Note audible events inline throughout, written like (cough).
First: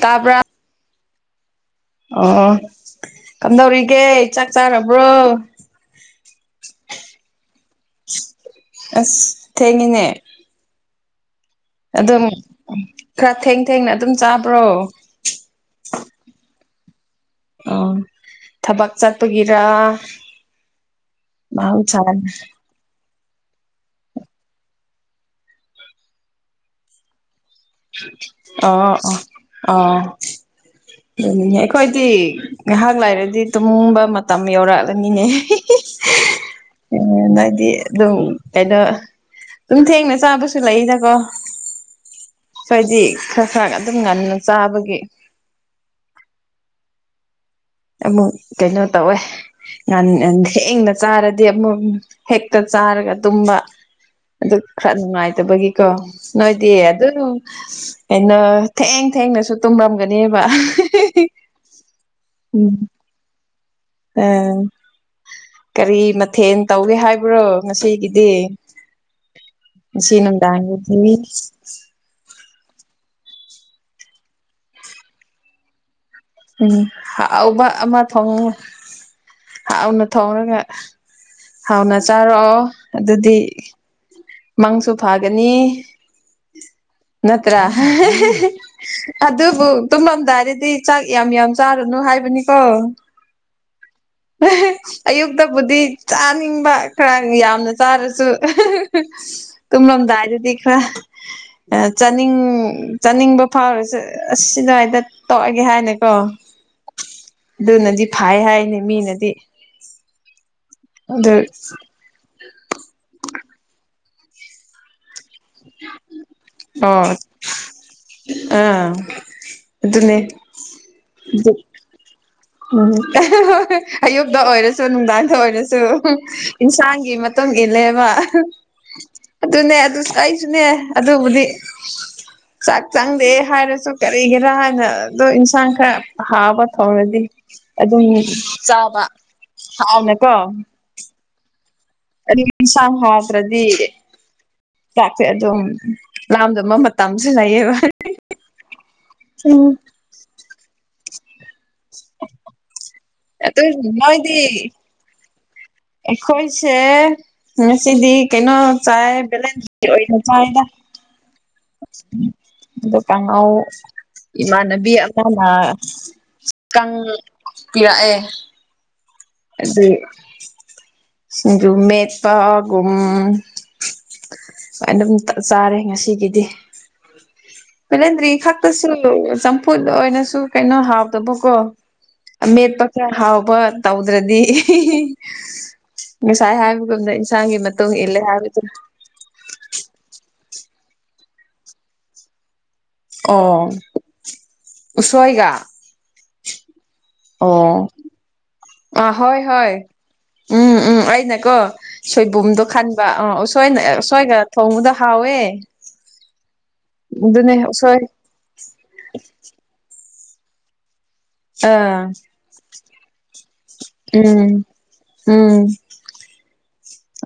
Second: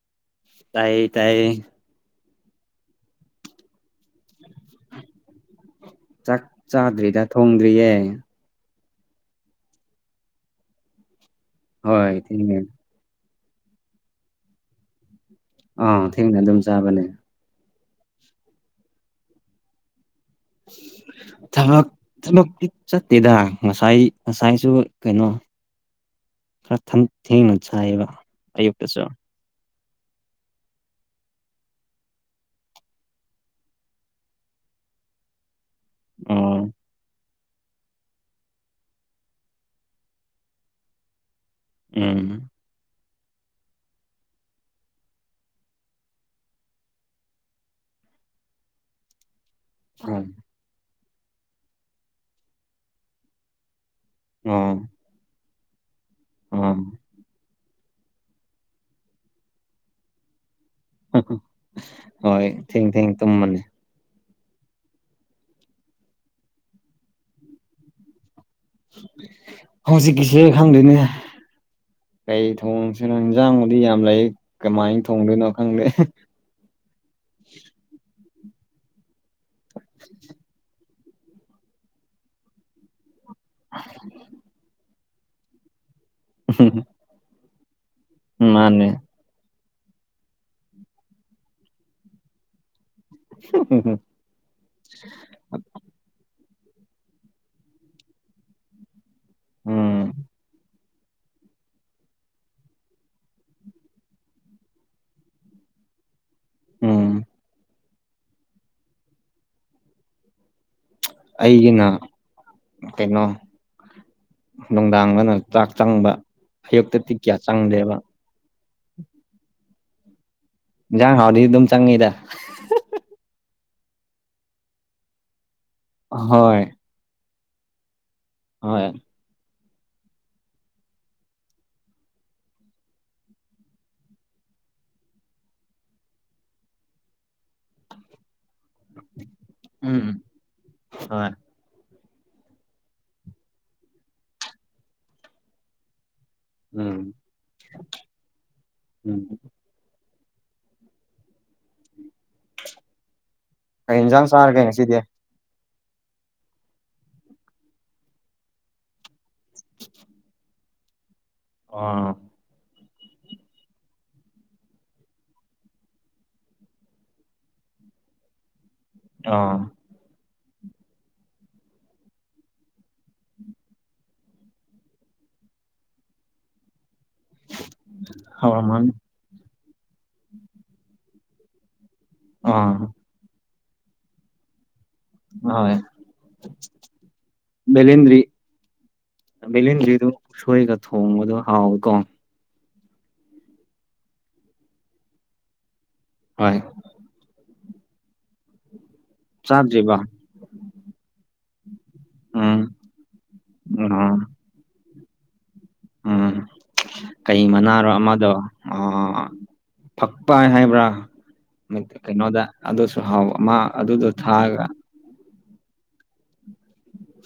ꯇꯥꯕꯔꯥ ꯇꯥꯏꯌꯦ ꯇꯥꯏꯌꯦ ꯑꯣ ꯀꯝꯗꯧꯔꯤꯒꯦ ꯆꯥꯛ ꯆꯥꯔꯕ꯭ꯔꯣ ꯆꯥꯛ ꯆꯥꯗ꯭ꯔꯤꯗ ꯊꯣꯡꯗ꯭ꯔꯤꯌꯦ ꯑꯁ ꯊꯦꯡꯉꯦꯅꯦ ꯍꯣꯏ ꯑꯗꯨꯝ ꯊꯦꯡꯉꯦ ꯈꯔ ꯊꯦꯡ ꯊꯦꯡꯅ ꯑꯗꯨꯝ ꯆꯥꯕ꯭ꯔꯣ ꯑꯥ ꯊꯦꯡꯅ ꯑꯗꯨꯝ ꯆꯥꯕꯅꯦ ꯑꯣ ꯊꯕꯛ ꯆꯠꯄꯒꯤꯔ ꯊꯕꯛ ꯃꯍꯧꯁꯥꯅ ꯊꯕꯛꯇꯤ ꯆꯠꯇꯦꯗ ꯉꯁꯥꯏ ꯉꯁꯥꯏꯁꯨ ꯀꯩꯅꯣ ꯈꯔ ꯊꯦꯡꯅ ꯆꯥꯏꯌꯦꯕꯥ ꯑꯌꯨꯛꯇꯁꯨ ꯑꯥ ꯑꯗꯨꯅꯦ ꯑꯩꯈꯣꯏꯗꯤ ꯉꯥꯏꯍꯥꯛ ꯂꯩꯥꯔꯗꯤ ꯇꯨꯝꯕ ꯃꯇꯝ ꯌꯧꯔꯛꯂꯅꯤꯅꯦ ꯑꯣ (unintelligible) ꯅꯪꯗꯤ ꯑꯗꯨꯝ ꯀꯩꯅꯣ ꯑꯗꯨꯝ ꯊꯦꯡꯅ ꯆꯥꯕꯁꯨ ꯂꯩꯌꯦꯗꯀꯣ ꯎꯝ ꯑꯩꯏꯣꯏꯗꯤ ꯈꯔ ꯈꯔ ꯑꯗꯨꯝ ꯉꯟꯅ ꯆꯥꯕꯒꯤ ꯑꯃꯨꯛ ꯀꯩꯅꯣ ꯇꯧꯋꯦ ꯉꯟ ꯉꯟ ꯊꯦꯡꯅ ꯆꯥꯔꯗꯤ ꯑꯃꯨꯛ ꯍꯦꯛꯇ ꯆꯥꯔꯒ ꯇꯨꯝꯕ ꯑꯗꯨ ꯑꯣ ꯈꯔ ꯅꯨꯡꯉꯥꯏꯇꯕꯒꯤ ꯀꯣ ꯅꯣꯏꯗꯤ ꯑꯣ ꯑꯗꯨꯝ ꯀꯩꯅꯣ ꯊꯦꯡ ꯊꯦꯡꯅꯁꯨ ꯇꯨꯝꯂꯝꯒꯅꯦꯕ ꯍꯣꯏ ꯊꯦꯡ ꯊꯦꯡ ꯇꯨꯝꯃꯅꯤ ꯎꯝ ꯀꯔꯤ ꯃꯊꯦꯜ ꯇꯧꯒꯦ ꯍꯥꯏꯕ꯭ꯔꯣ ꯉꯁꯤꯒꯤꯗꯤ꯫ ꯉꯁꯤ ꯍꯧꯖꯤꯛꯀꯤꯁꯦ ꯈꯪꯗꯦꯅꯦ ꯅꯨꯡꯗꯥꯡꯒꯤꯗꯤ꯫ ꯀꯩ ꯊꯣꯡꯁꯤꯅꯣ ꯌꯦꯟꯖꯥꯡꯕꯨꯗꯤ ꯌꯥꯝ ꯂꯩ ꯀꯃꯥꯏꯅ ꯊꯣꯡꯗꯣꯏꯅꯣ ꯈꯪꯗꯦ꯫ ꯎꯝ ꯍꯥꯎꯕ ꯑꯃ ꯊꯣꯡꯉꯨ ꯍꯥꯎꯅ ꯊꯣꯡꯉꯒ꯫ ꯍꯥꯎꯅ ꯆꯥꯔꯛꯑꯣ ꯑꯗꯨꯗꯤ꯫ ꯃꯪꯁꯨ ꯐꯒꯅꯤ꯫ (unintelligible) ꯅꯠꯇ꯭ꯔ (unintelligible) ꯃꯥꯅꯦ ꯑꯗꯨꯕꯨ ꯇꯨꯝꯂꯝ ꯗꯥꯏꯗꯗꯤ ꯆꯥꯛ ꯌꯥꯝ ꯌꯥꯝ ꯆꯥꯔꯨꯅꯨ ꯍꯥꯏꯕꯅꯤꯀꯣ꯫ (unintelligible) ꯑꯗꯨꯕꯨꯗꯤ ꯆꯥꯅꯤꯡꯕ ꯈꯔ ꯌꯥꯝꯅ ꯆꯥꯔꯁꯨ꯫ ꯎꯝ ꯇꯨꯝꯔꯝꯗꯥꯏꯗꯗꯤ ꯈ꯭ꯔ꯫ ꯆꯥꯅꯤꯡ ꯆꯥꯅꯤꯡꯕ ꯐꯥꯎꯔꯁꯨ ꯑꯁ ꯁꯤꯗꯥꯏꯗ꯫ ꯇꯣꯛꯑꯒꯦ ꯍꯥꯏꯅꯀꯣ꯫ ꯎꯝ꯫ ꯑꯗꯨꯅꯗꯤ ꯐꯩ ꯍꯥꯏꯅꯦ ꯃꯤꯅꯗꯤ꯫ ꯑꯗꯨ ꯑꯩꯒꯤꯅ ꯀꯩꯅꯣ ꯅꯨꯡꯗꯥꯡꯗꯅ꯫ ꯆꯥꯛ ꯆꯪꯕ ꯑꯣ ꯑꯌꯨꯛꯇꯗꯤ ꯀꯌꯥ ꯆꯪꯗꯦꯕ꯫ ꯑꯥ ꯑꯗꯨꯅꯦ꯫ ꯏꯪꯖꯥꯡ ꯍꯥꯎꯔꯗꯤ ꯑꯗꯨꯝ ꯆꯪꯏꯗ꯫ ꯎꯝ (unintelligible) ꯑꯌꯨꯛꯇ ꯑꯣꯏꯔꯁꯨ ꯅꯨꯡꯗꯥꯡꯗ ꯑꯣꯏꯔꯁꯨ ꯍꯣꯏ ꯏꯪꯁꯥꯡꯒꯤ ꯃ ꯇꯨꯡ ꯏꯜꯂꯦꯕ꯫ ꯍꯣꯏ꯫ ꯑꯗꯨꯅꯦ ꯑꯗꯨꯁꯨ ꯑꯩꯁꯨꯅꯦ ꯑꯗꯨꯕꯨꯗꯤ꯫ (inaudible) ꯆꯥꯛ ꯆꯪꯗꯦ ꯍꯥꯏꯔꯁꯨ ꯀꯔꯤꯒꯤꯔꯥ ꯍꯥꯏꯅꯗꯣ ꯏꯟꯁꯥꯡ ꯈꯔ ꯍꯥꯎꯕ ꯊꯣꯡꯔꯗꯤ꯫ ꯑꯗꯨꯝ ꯆꯥꯕ ꯎꯝ ꯍꯥꯎꯅꯀꯣ꯫ ꯍꯣꯏ꯫ (unintelligible) ꯏꯪꯁꯥꯡ ꯍꯥꯎꯇ꯭ꯔꯗꯤ ꯆꯥꯛꯁꯦ ꯑꯗꯨꯝ꯫ ꯂꯥꯝꯗꯕ ꯎꯝ ꯃꯇꯝꯁꯨ ꯂꯩꯌꯦꯕ꯫ ꯎꯝ꯫ ꯑꯗꯨ ꯀꯩ ꯏꯟꯖꯥꯡ ꯅꯣꯏꯗꯤ ꯆꯥꯔꯒꯦ ꯉꯁꯤꯗꯤ ꯑꯩꯈꯣꯏꯁꯦ ꯉꯁꯤꯗꯤ ꯀꯩꯅꯣ ꯆꯥꯏ ꯕꯦꯂꯦꯟꯗꯔꯤ ꯑꯣꯏꯅ ꯆꯥꯏꯑꯦꯗ꯫ ꯑꯥ ꯑꯗꯨ ꯀꯥꯡꯉꯧ꯫ ꯏꯃꯥꯟꯅꯕꯤ ꯑꯃꯅ ꯀꯪ ꯄꯤꯔꯛꯑꯦ꯫ ꯑꯥ ꯑꯗꯨꯨ ꯁꯤꯡꯖꯨ ꯃꯦꯠꯄꯥꯒꯨꯝ꯫ ꯑꯗꯨꯝ ꯆꯥꯔꯦ ꯉꯁꯤꯒꯤꯗꯤ꯫ ꯕꯦꯂꯦꯟꯗ꯭ꯔꯤ ꯈꯛꯇꯁꯨ ꯍꯥꯎꯔꯝꯃꯅꯤ ꯆꯝꯐꯨꯠ ꯑꯣꯏꯅꯁꯨ ꯀꯩꯅꯣ ꯍꯥꯎꯇꯕꯀꯣ꯫ ꯑꯥ ꯑꯃꯦꯠꯄ ꯈꯔ ꯍꯥꯎꯕ ꯇꯧꯗ꯭ꯔꯗꯤ꯫ ꯍꯣꯏ ꯉꯁꯥꯏ ꯍꯥꯏꯕꯒꯨꯝꯅ ꯏꯪꯁꯥꯡꯒꯤ ꯃꯇꯨꯡ ꯏꯜꯂꯦ ꯍꯥꯏꯕꯗꯨ꯫ ꯕꯤꯂꯦꯟꯗ꯭ꯔꯤꯗꯨ ꯎꯁꯣꯏꯒ ꯊꯣꯡꯕꯗꯣ ꯍꯥꯎꯋꯤꯀꯣ꯫ ꯑꯣ ꯎꯁꯣꯏꯒ꯫ ꯍꯣꯏ꯫ ꯑꯣ ꯍꯣꯢ ꯍꯣꯢ꯫ ꯆꯥꯗ꯭ꯔꯤꯕ ꯎꯝ ꯎꯝ ꯑꯩꯅꯀꯣ ꯎꯝ ꯁꯣꯏꯕꯨꯝꯗꯣ ꯈꯟꯕ ꯑꯣ ꯎꯁꯣꯏꯅ ꯑꯣ ꯎꯁꯣꯏꯒ꯫ ꯊꯣꯡꯕꯗꯣ ꯍꯥꯎꯋꯦ꯫ ꯎꯝ ꯀꯩ ꯑꯗꯨꯅꯦ ꯃꯅꯥꯔꯣ ꯎꯁꯣꯏ ꯑꯃꯗꯣ꯫ ꯑꯥ ꯐꯛꯄꯥꯢ ꯍꯥꯏꯕ꯭ꯔꯥ꯫ ꯃ ꯑꯥ ꯀꯩꯅꯣꯗ ꯑꯗꯨꯁꯨ ꯍꯥꯎ ꯃꯥ ꯑꯗꯨꯗꯨ ꯎꯝ ꯊꯥꯛꯑꯒ꯫ ꯎꯝ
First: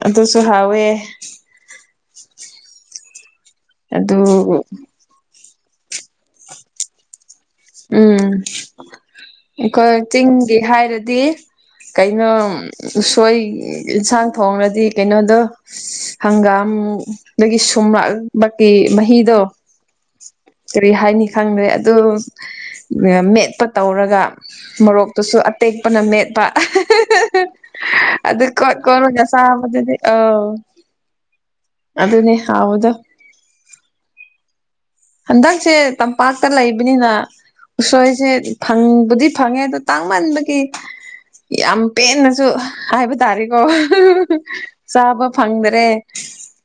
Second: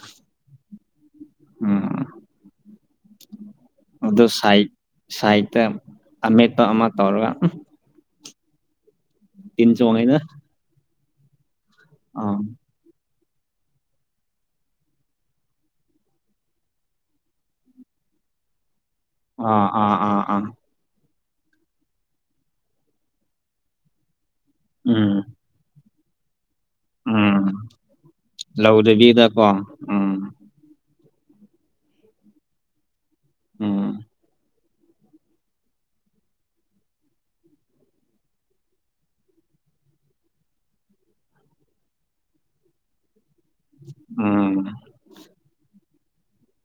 ꯑꯗꯨꯁꯨ ꯍꯥꯎꯋꯦ꯫ ꯎꯝ ꯑꯗꯨ ꯑꯗꯣ ꯁꯥꯏ ꯁꯥꯏꯠꯇ ꯑꯃꯦꯠꯄ ꯑꯃ ꯇꯧꯔꯒ ꯎꯝ ꯇꯤꯟ ꯑꯩꯈꯣꯏ ꯆꯣꯡꯉꯤꯗ ꯆꯤꯡꯒꯤ ꯍꯥꯏꯔꯗꯤ ꯀꯩꯅꯣ ꯑꯥ ꯎꯁꯣꯏ ꯌꯦꯟꯁꯥꯡ ꯊꯣꯡꯂꯗꯤ ꯀꯩꯅꯣꯗꯣ ꯍꯪꯒꯥꯝ ꯗꯒꯤ ꯁꯨꯝꯔꯛꯄꯒꯤ ꯃꯍꯤ ꯑ ꯑꯥ ꯑꯥ ꯑꯥ ꯀꯔꯤ ꯍꯥꯏꯅꯤ ꯈꯪꯗ꯭ꯔꯦ ꯑꯗꯨ ꯃꯦꯠꯄ ꯇꯧꯔꯒ ꯎꯝ ꯃꯣꯔꯣꯛꯇꯨꯁꯨ ꯑꯠ ꯇꯦꯛꯄꯅ ꯃꯦꯠꯄ ꯑꯍꯥ ꯍꯥ ꯍꯥ ꯍꯥ ꯎꯝ ꯍ ꯑꯗꯨ ꯀꯣꯠ ꯀꯣꯠꯂꯒ ꯂꯧꯗꯕꯤꯗꯀꯣ ꯆꯥꯕꯗꯨꯗꯤ ꯎꯝ ꯑꯧ ꯑꯗꯨꯅꯦ ꯍꯥꯎꯕꯗꯣ ꯎꯝ ꯍꯟꯗꯛꯁꯦ ꯇꯝꯄꯥꯛꯇ ꯂꯩꯕꯅꯤꯅ ꯎꯁꯣꯏꯁꯦ ꯐꯪꯕꯨꯗꯤ ꯐꯪꯉꯦ ꯑꯗꯣ ꯇꯥꯡꯃꯟꯕꯒꯤ ꯌꯥꯝ ꯄꯦꯟꯅꯁꯨ ꯍꯥꯏꯕ ꯇꯥꯔꯦꯀꯣ ꯑꯍ ꯥ ꯍ ꯥ ꯎꯝ ꯍ ꯆꯥꯕ ꯐꯪꯗꯔꯦ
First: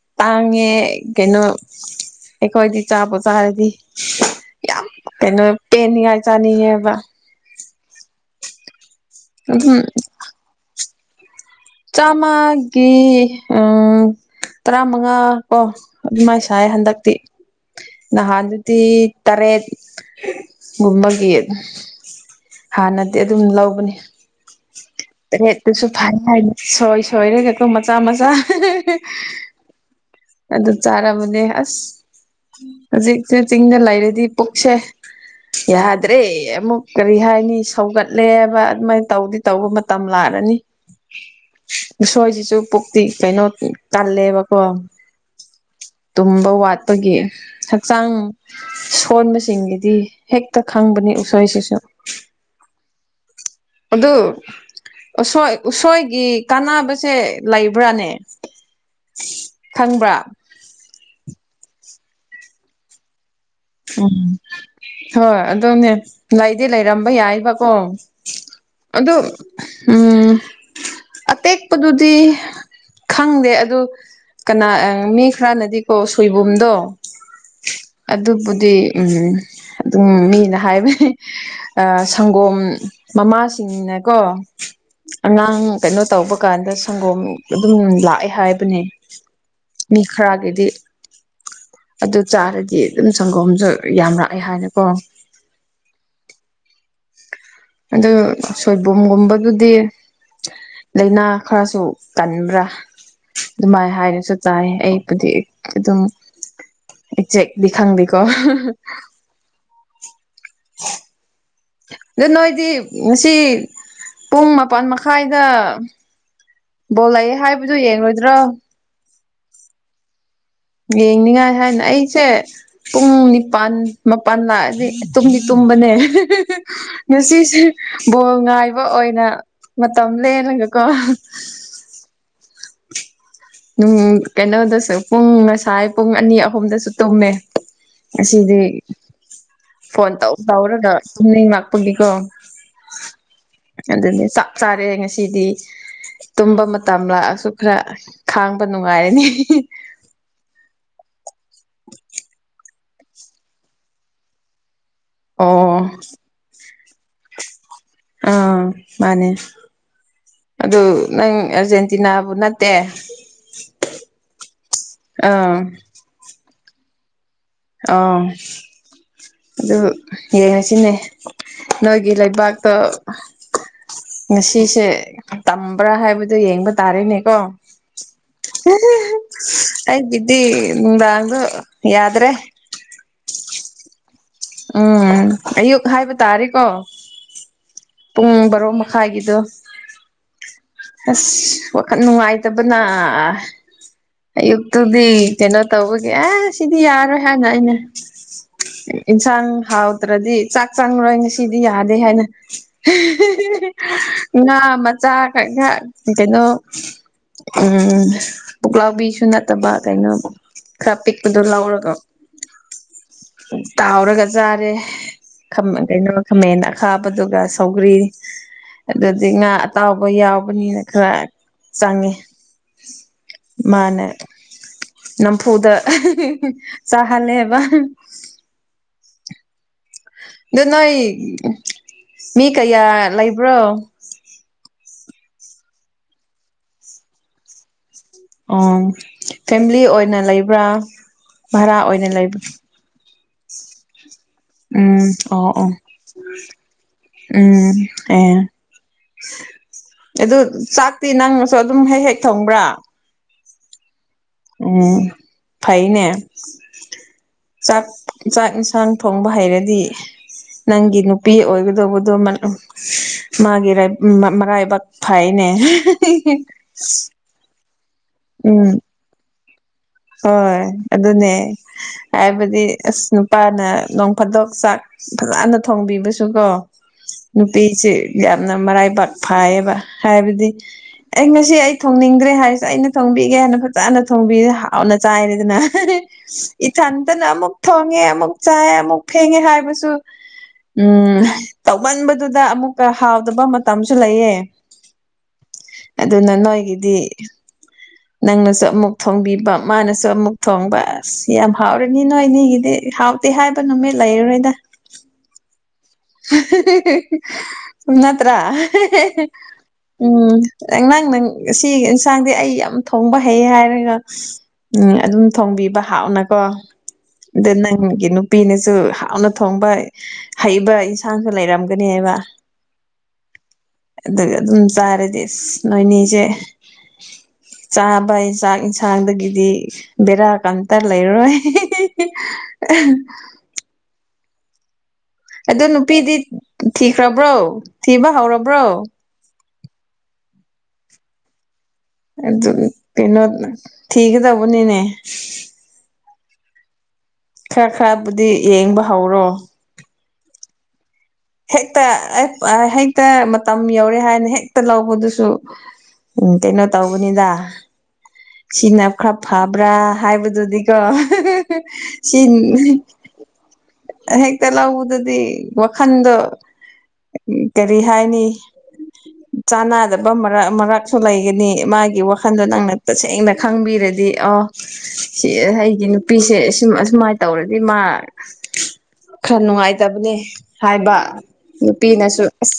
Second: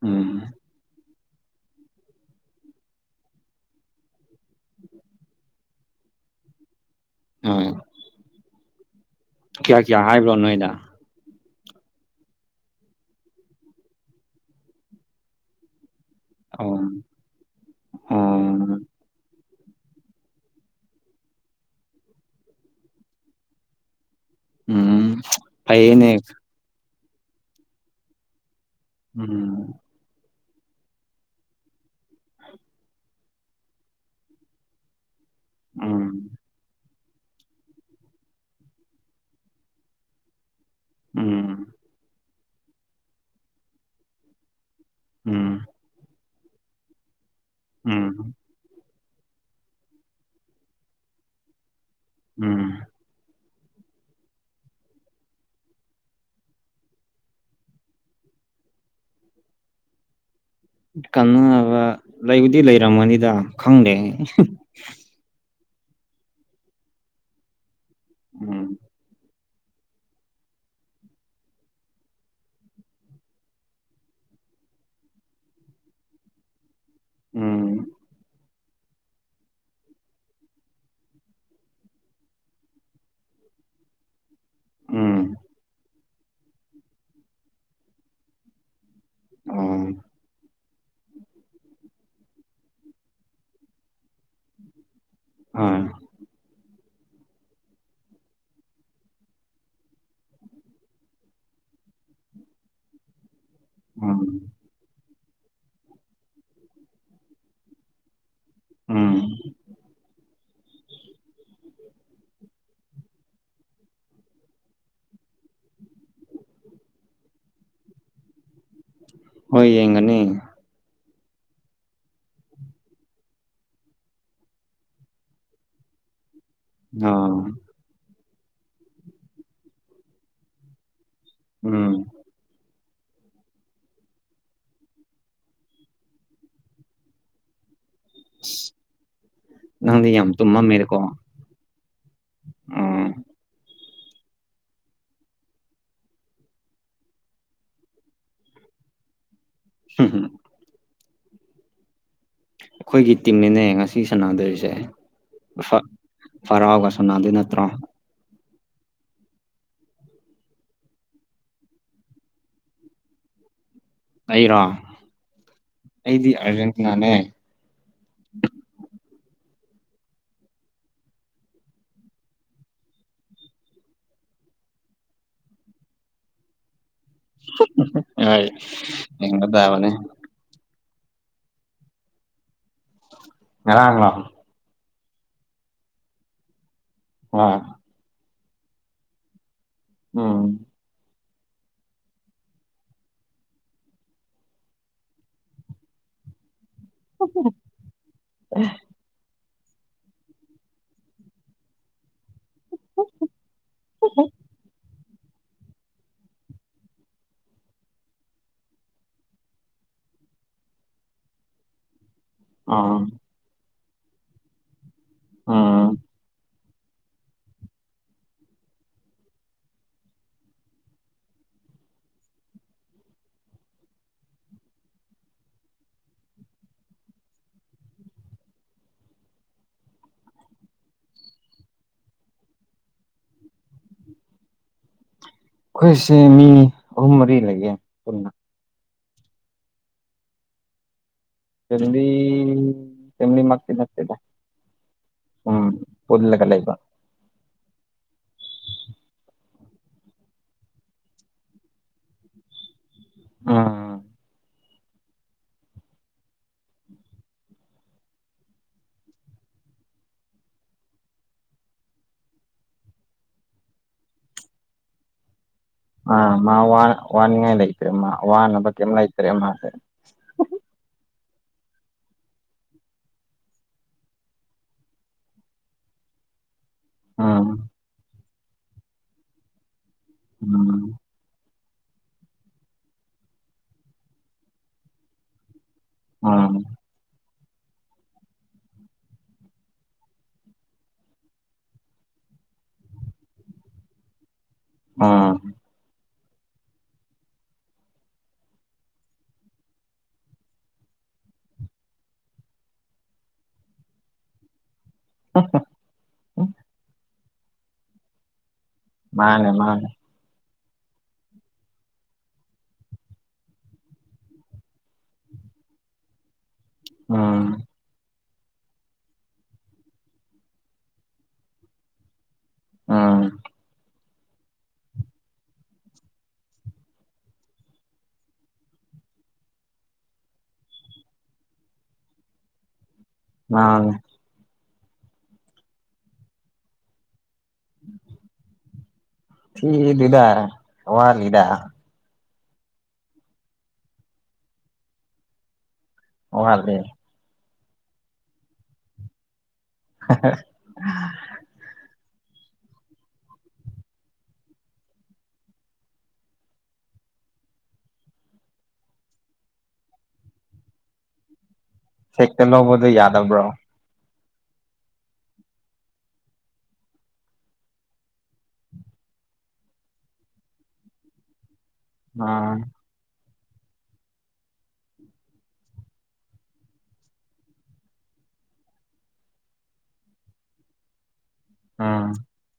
ꯎꯝ ꯇꯥꯡꯉꯦ ꯀꯩꯅꯣ ꯑꯩꯈꯣꯏꯗꯤ ꯆꯥꯕꯨ ꯆꯥꯔꯗꯤ ꯌꯥꯝ ꯀꯩꯅꯣ ꯄꯦꯟꯅꯤꯡꯉꯥꯏ ꯆꯥꯅꯤꯡꯉꯦꯕ ꯍꯣꯏ ꯑꯗꯨꯝ ꯀꯌꯥ ꯀꯌꯥ ꯍꯥꯏꯕ꯭ꯔꯣ ꯅꯣꯏꯗ ꯆꯥꯝꯃꯒꯤ ꯑ ꯇꯔꯥꯃꯉꯥ ꯀꯣ ꯑꯗꯨꯃꯥꯏ ꯁꯥꯏ ꯑꯣ ꯍꯟꯗꯛꯇꯤ ꯑꯣ ꯅꯍꯥꯟꯗꯨꯗꯤ ꯇꯔꯦꯠ ꯒꯨꯝꯕꯒꯤ ꯍꯥꯟꯅꯗꯤ ꯑꯗꯨꯝ ꯂꯧꯕꯅꯤ ꯎꯝ ꯇꯔꯦꯠꯇꯨꯁꯨ ꯐꯩꯌꯦꯅꯦ ꯐꯥꯅꯤꯡꯉꯥꯏꯒꯤ ꯁꯣꯏ ꯁꯣꯏꯔꯒꯀꯣ ꯃꯆꯥ ꯃꯆꯥ ꯍꯥ ꯍꯥ ꯍꯥ ꯍꯍ ꯎꯝ ꯑꯗꯨ ꯆꯥꯔꯕꯅꯦ ꯑꯁ ꯍꯧꯖꯤꯛꯁꯦ ꯆꯤꯡꯗ ꯂꯩꯔꯗꯤ ꯄꯨꯛꯁꯦ ꯎꯝ ꯌꯥꯗ꯭ꯔꯦ ꯑꯃꯨꯛ ꯀꯔꯤ ꯍꯥꯏꯅꯤ ꯁꯧꯒꯠꯂꯦꯕ ꯑꯗꯨꯃꯥꯏꯅ ꯇꯧꯗꯤ ꯇꯧꯕ ꯃꯇꯝ ꯂꯥꯛꯔꯅꯤ ꯎꯝ ꯎꯁꯣꯏꯁꯤꯁꯨ ꯄꯨꯛꯇꯤ ꯀꯩꯅꯣ ꯀꯜꯂꯦꯕꯀꯣ ꯎꯝ ꯇꯨꯝꯕ ꯋꯥꯠꯄꯒꯤ ꯍꯛꯆꯥꯡ ꯎꯝ ꯁꯣꯟꯕꯁꯤꯡꯒꯤꯗꯤ ꯍꯦꯛꯇ ꯈꯪꯕꯅꯤ ꯎꯁꯣꯏꯁꯤꯁꯨ ꯎꯝ ꯑꯗꯨ ꯎꯁꯣꯏ ꯎꯁꯣꯏꯒꯤ ꯀꯥꯟꯅꯕꯁꯦ ꯂꯩꯕ꯭ꯔꯥꯅꯦ ꯈꯪꯕ꯭ꯔꯥ ꯀꯥꯟꯅꯕ ꯂꯩꯕꯨꯗꯤ ꯂꯩꯔꯝꯒꯅꯤꯗ ꯈꯪꯗꯦ ꯎꯝ ꯍꯣꯏ ꯑꯗꯨꯅꯦ ꯂꯩꯗꯤ ꯂꯩꯔꯝꯕ ꯌꯥꯏꯕꯀꯣ ꯎꯝ ꯑꯗꯨ ꯎꯝ (inaudible) ꯑꯇꯦꯛꯄꯗꯨꯗꯤ ꯈꯪꯗꯦ ꯑꯗꯨ ꯀꯅꯥ ꯃꯤ ꯈꯔꯅꯗꯤꯀꯣ ꯁꯣꯏꯕꯨꯝꯗꯣ ꯎꯝ ꯑꯗꯨꯕꯨꯗꯤ ꯎꯝ ꯑꯗꯨꯝ ꯃꯤꯅ ꯍꯥꯏꯕꯅꯦ ꯑꯥ ꯁꯪꯒꯣꯝ ꯃꯃꯥꯁꯤꯡꯅꯀꯣ ꯎꯝ ꯑꯉꯥꯡ ꯀꯩꯅꯣ ꯇꯧꯕ ꯀꯥꯟꯗ ꯁꯪꯒꯣꯝ ꯑꯗꯨꯝ ꯂꯥꯛꯑꯦ ꯍꯥꯏꯕꯅꯦ ꯑꯣ ꯃꯤ ꯈꯔꯒꯤꯗꯤ ꯑꯗꯨ ꯆꯥꯔꯗꯤ ꯑꯗꯨꯝ ꯁꯪꯒꯣꯝꯁꯨ ꯌꯥꯝꯔꯛꯑꯦ ꯍꯥꯏꯅꯀꯣ ꯎꯝ ꯑꯗꯨ ꯁꯣꯏꯕꯨꯝꯒꯨꯝꯕꯗꯨꯗꯤ ꯂꯥꯏꯅꯥ ꯈꯔꯁꯨ ꯀꯟꯕ꯭ꯔꯥ ꯑꯗꯨꯃꯥꯏ ꯎꯝ ꯍꯥꯏꯅꯁꯨ ꯇꯥꯏ ꯑꯩ ꯄꯨꯗꯤ ꯑꯦꯛ ꯑꯗꯨꯝ ꯏꯛꯖꯦꯛꯗꯤ ꯈꯪꯗꯦꯀꯣ ꯍꯍ ꯎꯝ (unintelligible) ꯑꯗꯣ ꯅꯣꯏꯗꯤ ꯉꯁꯤ ꯄꯨꯡ ꯃꯥꯄꯟ ꯃꯈꯥꯏꯗ ꯕꯣꯜꯂꯩꯑꯦ ꯍꯥꯏꯕꯗꯨ ꯌꯦꯡꯔꯣꯏꯗ꯭ꯔꯣ ꯍꯣꯏ ꯌꯦꯡꯒꯅꯤ ꯌꯦꯡꯅꯤꯡꯉꯥꯏ ꯍꯥꯏꯅ ꯑꯩꯁꯦ ꯄꯨꯡ ꯅꯤꯄꯥꯟ ꯃꯄꯥꯟ ꯂꯥꯛꯑꯗꯤ ꯇꯨꯝꯗꯤ ꯇꯨꯝꯕꯅꯦ ꯑꯥ ꯉꯁꯤꯁꯦ ꯕꯣꯜ ꯉꯥꯏꯕ ꯑꯣꯏꯅ ꯃꯇꯝ ꯂꯂꯒꯀꯣ ꯎꯝ ꯀꯩꯅꯣꯗꯁꯨ ꯄꯨꯡ ꯉꯁꯥꯏ ꯄꯨꯡ ꯑꯅꯤ ꯑꯍꯨꯝꯗꯁꯨ ꯇꯨꯝꯃꯦ ꯑꯁꯤꯗꯤ ꯐꯣꯟ ꯅꯪꯗꯤ ꯌꯥꯝ ꯇꯧ ꯇꯧꯔꯒ ꯇꯨꯝꯃꯝꯃꯦꯗꯀꯣ ꯇꯨꯝꯅꯤꯡ ꯂꯥꯛꯄꯒꯤꯀꯣ ꯎꯝ ꯑꯗꯨꯅꯦ ꯆꯞ ꯆꯥꯔꯦ ꯉꯁꯤꯗꯤ ꯇꯨꯝꯕ ꯃꯇꯝ ꯂꯥꯛꯑꯁꯨ ꯈꯔ ꯈꯥꯡꯕ ꯅꯨꯡꯉꯥꯏꯔꯅꯤ ꯍꯝ ꯍꯨꯝ (unintelligible) ꯑꯩꯈꯣꯏꯒꯤ ꯇꯤꯝꯅꯤꯅꯦ ꯉꯁꯤ ꯁꯥꯟꯅꯗꯣꯔꯤꯁꯦ ꯐ ꯑꯣ ꯐꯔꯥꯎꯒ ꯁꯣꯅꯥꯗꯤ ꯅꯠꯇ꯭ꯔꯣ ꯑꯥ ꯃꯥꯅꯦ ꯑꯗꯨ ꯅꯪ ꯑꯔꯖꯦꯟꯇꯤꯅꯥꯕꯨ ꯅꯠꯇꯦ ꯑꯩꯔꯣ ꯑꯥ ꯑꯩꯗꯤ ꯑꯥꯔꯖꯦꯟꯇꯤꯅꯥꯅꯦ ꯑꯥ ꯑꯗꯨ ꯌꯦꯡꯉꯁꯤꯅꯦ ꯅꯣꯏꯒꯤ ꯂꯩꯕꯥꯛꯇꯣ ꯉꯁꯤꯁꯦ ꯇꯝꯕ꯭ꯔꯥ ꯍꯥꯏꯕꯗꯣ ꯌꯦꯡꯕ ꯇꯥꯔꯦꯅꯦ ꯀꯣ ꯍꯣꯏ ꯌꯦꯡꯒꯗꯕꯅꯦ ꯑꯩ ꯗꯤ ꯌꯥꯗ꯭ꯔꯦ ꯉꯔꯒꯥ ꯎꯝ ꯑꯌꯨꯛ ꯍꯥꯏꯕ ꯇꯥꯔꯦꯀꯣ ꯑ ꯄꯨꯡ ꯕꯥꯔꯣ ꯃꯈꯥꯏꯒꯤꯗꯣ ꯎꯝ ꯑꯁ ꯋꯥꯈꯜ ꯅꯨꯡꯉꯥꯏꯇꯕꯅ ꯌꯛꯇ ꯇꯨꯗꯤ ꯀꯩꯅꯣ ꯇꯧꯕꯒꯦ ꯁꯤꯗꯤ ꯌꯥꯔꯣꯏ ꯍꯥꯏꯥꯟꯅ ꯑꯩꯅ ꯏꯟꯁꯥꯡ ꯍꯥꯎ ꯅꯠꯇ꯭ꯔꯗꯤ ꯆꯥꯛ ꯆꯥꯡꯉꯔꯣꯏ ꯉꯁꯤꯗꯤ ꯌꯥꯗꯦ ꯍꯥꯏꯅ ꯉꯥ ꯆ ꯈꯛ ꯈ ꯀꯩꯅꯣ ꯎꯝ ꯄꯨꯛꯂꯥꯎꯕꯤꯁꯨ ꯅꯠꯇꯕ ꯀꯩꯅꯣ ꯀ ꯄꯛꯄꯗꯨꯔ ꯂ ꯎꯔꯒ ꯑꯥ ꯇꯥꯎꯔꯒ ꯆꯥꯔꯦ ꯎꯝ ꯀꯩꯅꯣ ꯈꯥꯃꯦꯟ ꯑꯈꯥꯕꯗꯨꯒ ꯁꯧꯒꯔꯤ ꯑꯗꯨꯗꯤ ꯉꯥ ꯑꯇꯥꯎꯕ ꯌꯥꯎꯕꯅꯤꯅ ꯈꯔ ꯆꯪꯉꯤ ꯃꯥꯅꯦ ꯅꯝꯐꯨꯗ ꯆꯥꯍꯜꯂꯦꯕ ꯑꯗꯨ ꯅꯣꯏ ꯃꯤ ꯀꯌꯥ ꯂꯩꯕ꯭ꯔꯣ ꯑꯩꯈꯣꯏꯁꯦ ꯃꯤ ꯑꯍꯨꯝ ꯃꯔꯤ ꯂꯩꯒꯦ ꯄꯨꯟꯅ ꯑꯣ ꯐꯦꯃꯤꯂꯤ ꯑꯣꯏꯅ ꯂꯩꯕ꯭ꯔꯥ ꯚꯔꯥ ꯑꯣꯏꯅ ꯂꯩꯕ꯭ꯔꯥ ꯅꯤ ꯃꯥꯈꯤ ꯅꯠꯇꯦꯗ ꯎꯝ ꯑꯣ ꯎꯝ ꯑꯣ ꯄꯨꯜꯂꯒ ꯂꯩꯕ ꯎꯝ ꯑꯦꯦ ꯑꯗꯨ ꯆꯥꯛꯇꯤ ꯅꯪꯅꯁꯨ ꯑꯗꯨꯝ ꯍꯦꯛ ꯍꯦꯛ ꯊꯣꯡꯕ꯭ꯔꯥ ꯑꯝ ꯎꯝ ꯐꯥꯏꯅꯦ ꯆꯥꯛ ꯆꯥꯛ ꯌꯦꯟꯁꯥꯡ ꯊꯣꯡꯕ ꯍꯩꯔꯗꯤ ꯅꯪꯒꯤ ꯅꯨꯄꯤ ꯑꯣꯏꯒꯗꯧꯕꯗꯣ ꯃꯥꯒꯤ ꯃꯔꯥꯏꯕꯥꯛ ꯐꯥꯏꯅꯦ ꯑ ꯃꯥ ꯋꯥ ꯋꯥꯅꯤꯡꯉꯥꯏ ꯂꯩꯇꯦ ꯃꯥ ꯎꯝ ꯋꯥꯍꯅꯕꯛꯦꯝ ꯂꯩꯇ꯭ꯔꯦ ꯃꯥꯁꯦ ꯍꯣꯏ ꯑꯗꯨꯅꯦ ꯍꯥꯏꯕꯗꯤ ꯑꯁ ꯅꯨꯄꯥꯅ ꯅꯣꯡ ꯐꯥꯗꯣꯛ ꯆꯥꯛ ꯐꯖꯅ ꯊꯣꯡꯕꯤꯕꯁꯨ ꯀꯣ ꯎꯝ ꯅꯨꯄꯤꯁꯦ ꯌꯥꯝꯅ ꯃꯔꯥꯏꯕꯥꯛ ꯐꯥꯏꯌꯦꯕ ꯍꯥꯏꯕꯗꯤ ꯎꯝ ꯑꯩ ꯉꯁꯤ ꯑꯩ ꯊꯣꯡꯅꯤꯡꯗ꯭ꯔꯦ ꯍꯥꯏꯔꯤꯁꯦ ꯑꯩꯅ ꯊꯣꯡꯕꯤꯒꯦ ꯍꯥꯏꯅ ꯐꯖꯅ ꯊꯣꯡꯕꯤꯁꯦ ꯍꯥꯎꯅ ꯆꯥꯏꯔꯦꯗꯅ ꯎꯝ ꯏꯊꯟꯇꯅ ꯑꯃꯨꯛ ꯊꯣꯡꯉꯦ ꯑꯃꯨꯛ ꯆꯥꯏꯑ ꯑꯃꯨꯛ ꯐꯦꯡꯉꯦ ꯍꯥꯏꯕꯁꯨ ꯎꯝ ꯇꯧꯃꯟꯕꯗꯨꯗ ꯑꯃꯨꯛꯀ ꯍꯥꯎꯗꯕ ꯃꯇꯝꯁꯨ ꯂꯩꯌꯦ ꯑꯥ ꯑꯗꯨꯅ ꯅꯣꯏꯒꯤꯗꯤ ꯅꯪꯅꯁꯨ ꯑꯃꯨꯛ ꯊꯣꯡꯕꯤꯕ ꯃꯥꯅꯁꯨ ꯑꯃꯨꯛ ꯊꯣꯡꯕ ꯁꯤ ꯌꯥꯝ ꯍꯥꯎꯔꯅꯤ ꯅꯣꯏꯅꯤꯒꯤꯗꯤ ꯍꯥꯎ ꯦ ꯍꯥꯏꯕ ꯅꯨꯃꯤꯠ ꯂꯩꯔꯔꯣꯏꯗ ꯑ ꯍ ꯅꯠꯇ꯭ꯔ ꯃꯥꯅꯦ ꯃꯥꯅꯦ ꯎꯝ ꯅꯪ ꯅꯪ ꯁꯤ ꯏꯟꯁꯥꯡꯗꯤ ꯑꯩ ꯌꯥꯝ ꯊꯣꯡꯕ ꯍꯩ ꯍꯥꯏꯔꯒ ꯎꯝ ꯑꯗꯨꯝ ꯊꯣꯡꯕꯤꯕ ꯍꯥꯥꯎꯅꯀꯣ ꯑꯗ ꯎꯝ ꯅꯪꯒꯤ ꯅꯨꯄꯤꯅꯁꯨ ꯍꯥꯎꯅ ꯊꯣꯡꯕ ꯍꯩꯕ ꯏꯁꯟꯥꯡꯁꯨ ꯂꯩꯔꯝꯒꯅꯤ ꯍꯥꯏꯕ ꯎꯝ ꯑꯗꯨꯒ ꯑꯗꯨꯝ ꯆꯥꯔꯗꯤ ꯑ ꯅꯣꯏꯅꯦꯁꯦ ꯆꯥꯕ ꯌꯦꯟꯖꯥꯛ ꯏꯟꯁꯥꯡꯗꯒꯤꯗꯤ ꯕꯤꯔꯥ ꯀꯥꯟꯇ ꯂꯩꯔꯣꯏ ꯑꯅꯦ ꯑꯗꯨ ꯅꯨꯄꯤꯗꯤ ꯊꯤꯈ꯭ꯔꯕ꯭ꯔꯣ ꯊꯤꯕ ꯍꯧꯔꯕ꯭ꯔꯣ ꯊ ꯂꯤꯗꯥ ꯋꯥ ꯂꯤꯗꯥ ꯅꯣ ꯊꯤꯒ ꯇꯕꯨꯅꯤꯅꯦ ꯑꯣꯍꯦ ꯈꯔ ꯈꯔꯕꯨꯗꯤ ꯌꯦꯡꯕ ꯍꯧꯔꯣ ꯍ ꯍ ꯍꯦꯛꯇ ꯑꯦ ꯍꯦꯛꯇ ꯃꯇꯝ ꯌꯧꯔꯦ ꯍꯥꯏꯅ ꯍꯦꯛꯇ ꯂꯧꯕꯗꯨꯁꯨ ꯎꯝ ꯀꯩꯅꯣ ꯇꯧꯕꯅꯤꯗ ꯁꯤꯅ ꯈꯔ ꯐꯕ꯭ꯔꯥ ꯍꯥꯏꯕꯗꯨꯗꯤꯀꯣ ꯁꯤ ꯍꯦꯛꯇ ꯂꯧꯕꯗꯣ ꯌꯥꯗꯕ꯭ꯔꯣ ꯍꯦꯛꯇ ꯂꯧꯕꯗꯗꯤ ꯋꯥꯈꯟꯗꯣ ꯎ ꯀꯔꯤ ꯍꯥꯏꯅꯤ ꯆꯥꯅꯗꯕ ꯃꯔꯛ ꯃꯔꯛꯁꯨ ꯂꯩꯒꯅꯤ ꯃꯥꯒꯤ ꯋꯥꯈꯟꯗꯣ ꯎꯝ ꯅꯪꯅ ꯇꯁꯦꯡꯅ ꯈꯪꯕꯤꯔꯗꯤ ꯑ ꯁꯤ ꯑꯩꯒꯤ ꯅꯨꯄꯤꯁꯦ ꯑꯁꯨꯝ ꯑꯁꯨꯃꯥꯏꯅ ꯇꯧꯔꯗꯤ ꯃꯥ ꯈꯔ ꯅꯨꯡꯉꯥꯏꯇꯕꯅꯦ ꯍꯥꯏꯕ ꯎꯝ ꯅꯨꯄꯤꯅꯁꯨ ꯑꯁ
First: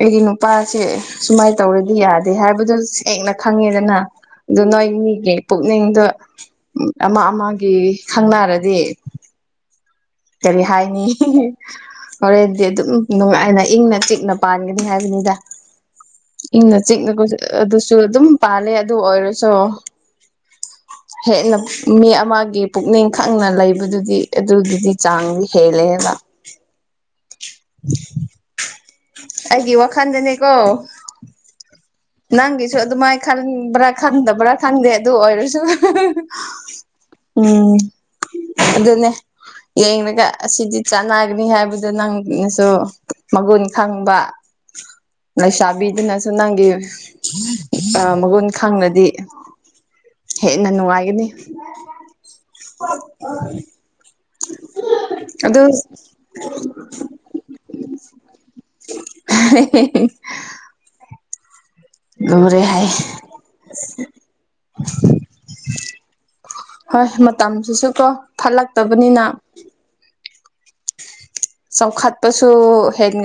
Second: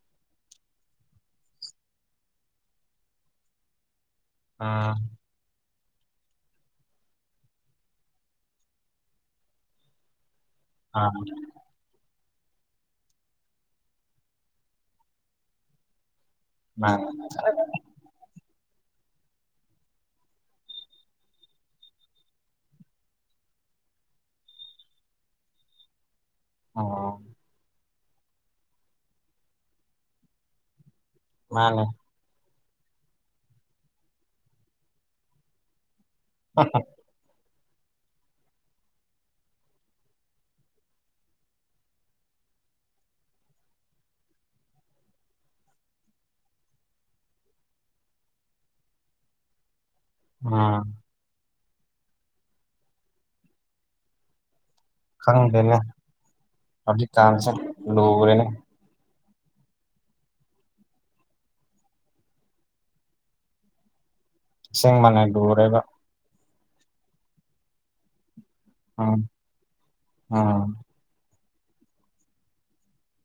ꯑꯩꯗꯤ ꯅꯨꯄꯥꯁꯦ ꯁꯨꯃꯥꯏꯅ ꯇꯧꯔꯗꯤ ꯌꯥꯗꯦ ꯍꯥꯏꯕꯗꯨꯣ ꯁꯦꯡꯅ ꯈꯪꯉꯦꯗꯅ ꯑꯗꯨ ꯅꯣꯏ ꯎꯝ ꯃꯤꯒꯤ ꯄꯨꯛꯅꯤꯡꯗ ꯑꯃ ꯑꯃꯒꯤ ꯈꯪꯅꯔꯗꯤ ꯀꯔꯤ ꯍꯥꯏꯅꯤ ꯎꯝ ꯍꯣꯔꯦꯟꯗꯤ ꯑꯗꯨꯝ ꯅꯨꯡꯉꯥꯏꯅ ꯏꯪꯅ ꯆꯤꯛꯅ ꯄꯥꯟꯒꯅꯤ ꯍꯥꯏꯕꯅꯤꯗ ꯏꯪꯅ ꯃꯥꯅꯦ ꯆꯤꯛꯅꯒ ꯑꯗꯨꯁꯨ ꯑꯗꯨꯝ ꯄꯥꯜꯂꯦ ꯑꯗꯨ ꯑꯣꯏꯔꯁꯨ ꯍꯦꯟꯅ ꯃꯤ ꯑꯃꯒꯤ ꯄꯨꯛꯅꯤꯡ ꯈꯪꯅ ꯂꯩꯕꯗꯨꯗꯤ ꯑꯗꯨꯗꯨꯗꯤ ꯆꯥꯡꯂꯤ ꯍꯦꯂꯦꯕ ꯑꯣ ꯑꯩꯒꯤ ꯋꯥꯈꯜꯗꯅꯦꯀꯣ ꯃꯥꯅꯦ ꯅꯪꯒꯤꯁꯨ ꯑꯗꯨꯃꯥꯏꯅ ꯈꯟꯕ꯭ꯔꯥ ꯈꯟꯗꯕ꯭ꯔꯥ ꯈꯪꯗꯦ ꯑꯗꯨ ꯑꯣꯏꯔꯁꯨ ꯑ ꯎꯝ ꯑꯗꯨꯅꯦ ꯌꯦꯡꯒ ꯑꯁꯤꯗꯤ ꯆꯥꯟꯅꯒꯅꯤ ꯍꯥꯏꯕꯗꯨ ꯅꯪꯅꯁꯨ ꯃꯒꯨꯟ ꯈꯪꯕ (inaudible) ꯂꯩꯁꯥꯕꯤꯗꯨꯅꯁꯨ ꯅꯪꯒꯤ ꯃꯒꯨꯟ ꯈꯪꯅꯗꯤ (inaudible) ꯍꯦꯟꯅ ꯅꯨꯡꯉꯥꯏꯒꯅꯤ (unintelligible) ꯑꯗꯣ ꯈꯪꯗꯦꯅꯦ ꯍꯧꯖꯤꯛꯀꯥꯟꯁꯦ ꯂꯨꯔꯦꯅꯦ ꯑ ꯍꯦ ꯍꯦ ꯂꯔꯦ ꯍꯥꯏꯌꯦ ꯏꯁꯤꯡ ꯃꯅꯥ ꯂꯔꯒ ꯍꯣꯏ ꯃꯇꯝꯁꯤꯁꯨ ꯀꯣ ꯎꯝ ꯐꯠꯂꯛꯇꯕꯅꯤꯅ ꯎꯝ ꯆꯥꯎꯈꯠꯄꯁꯨ ꯍꯦꯟꯒ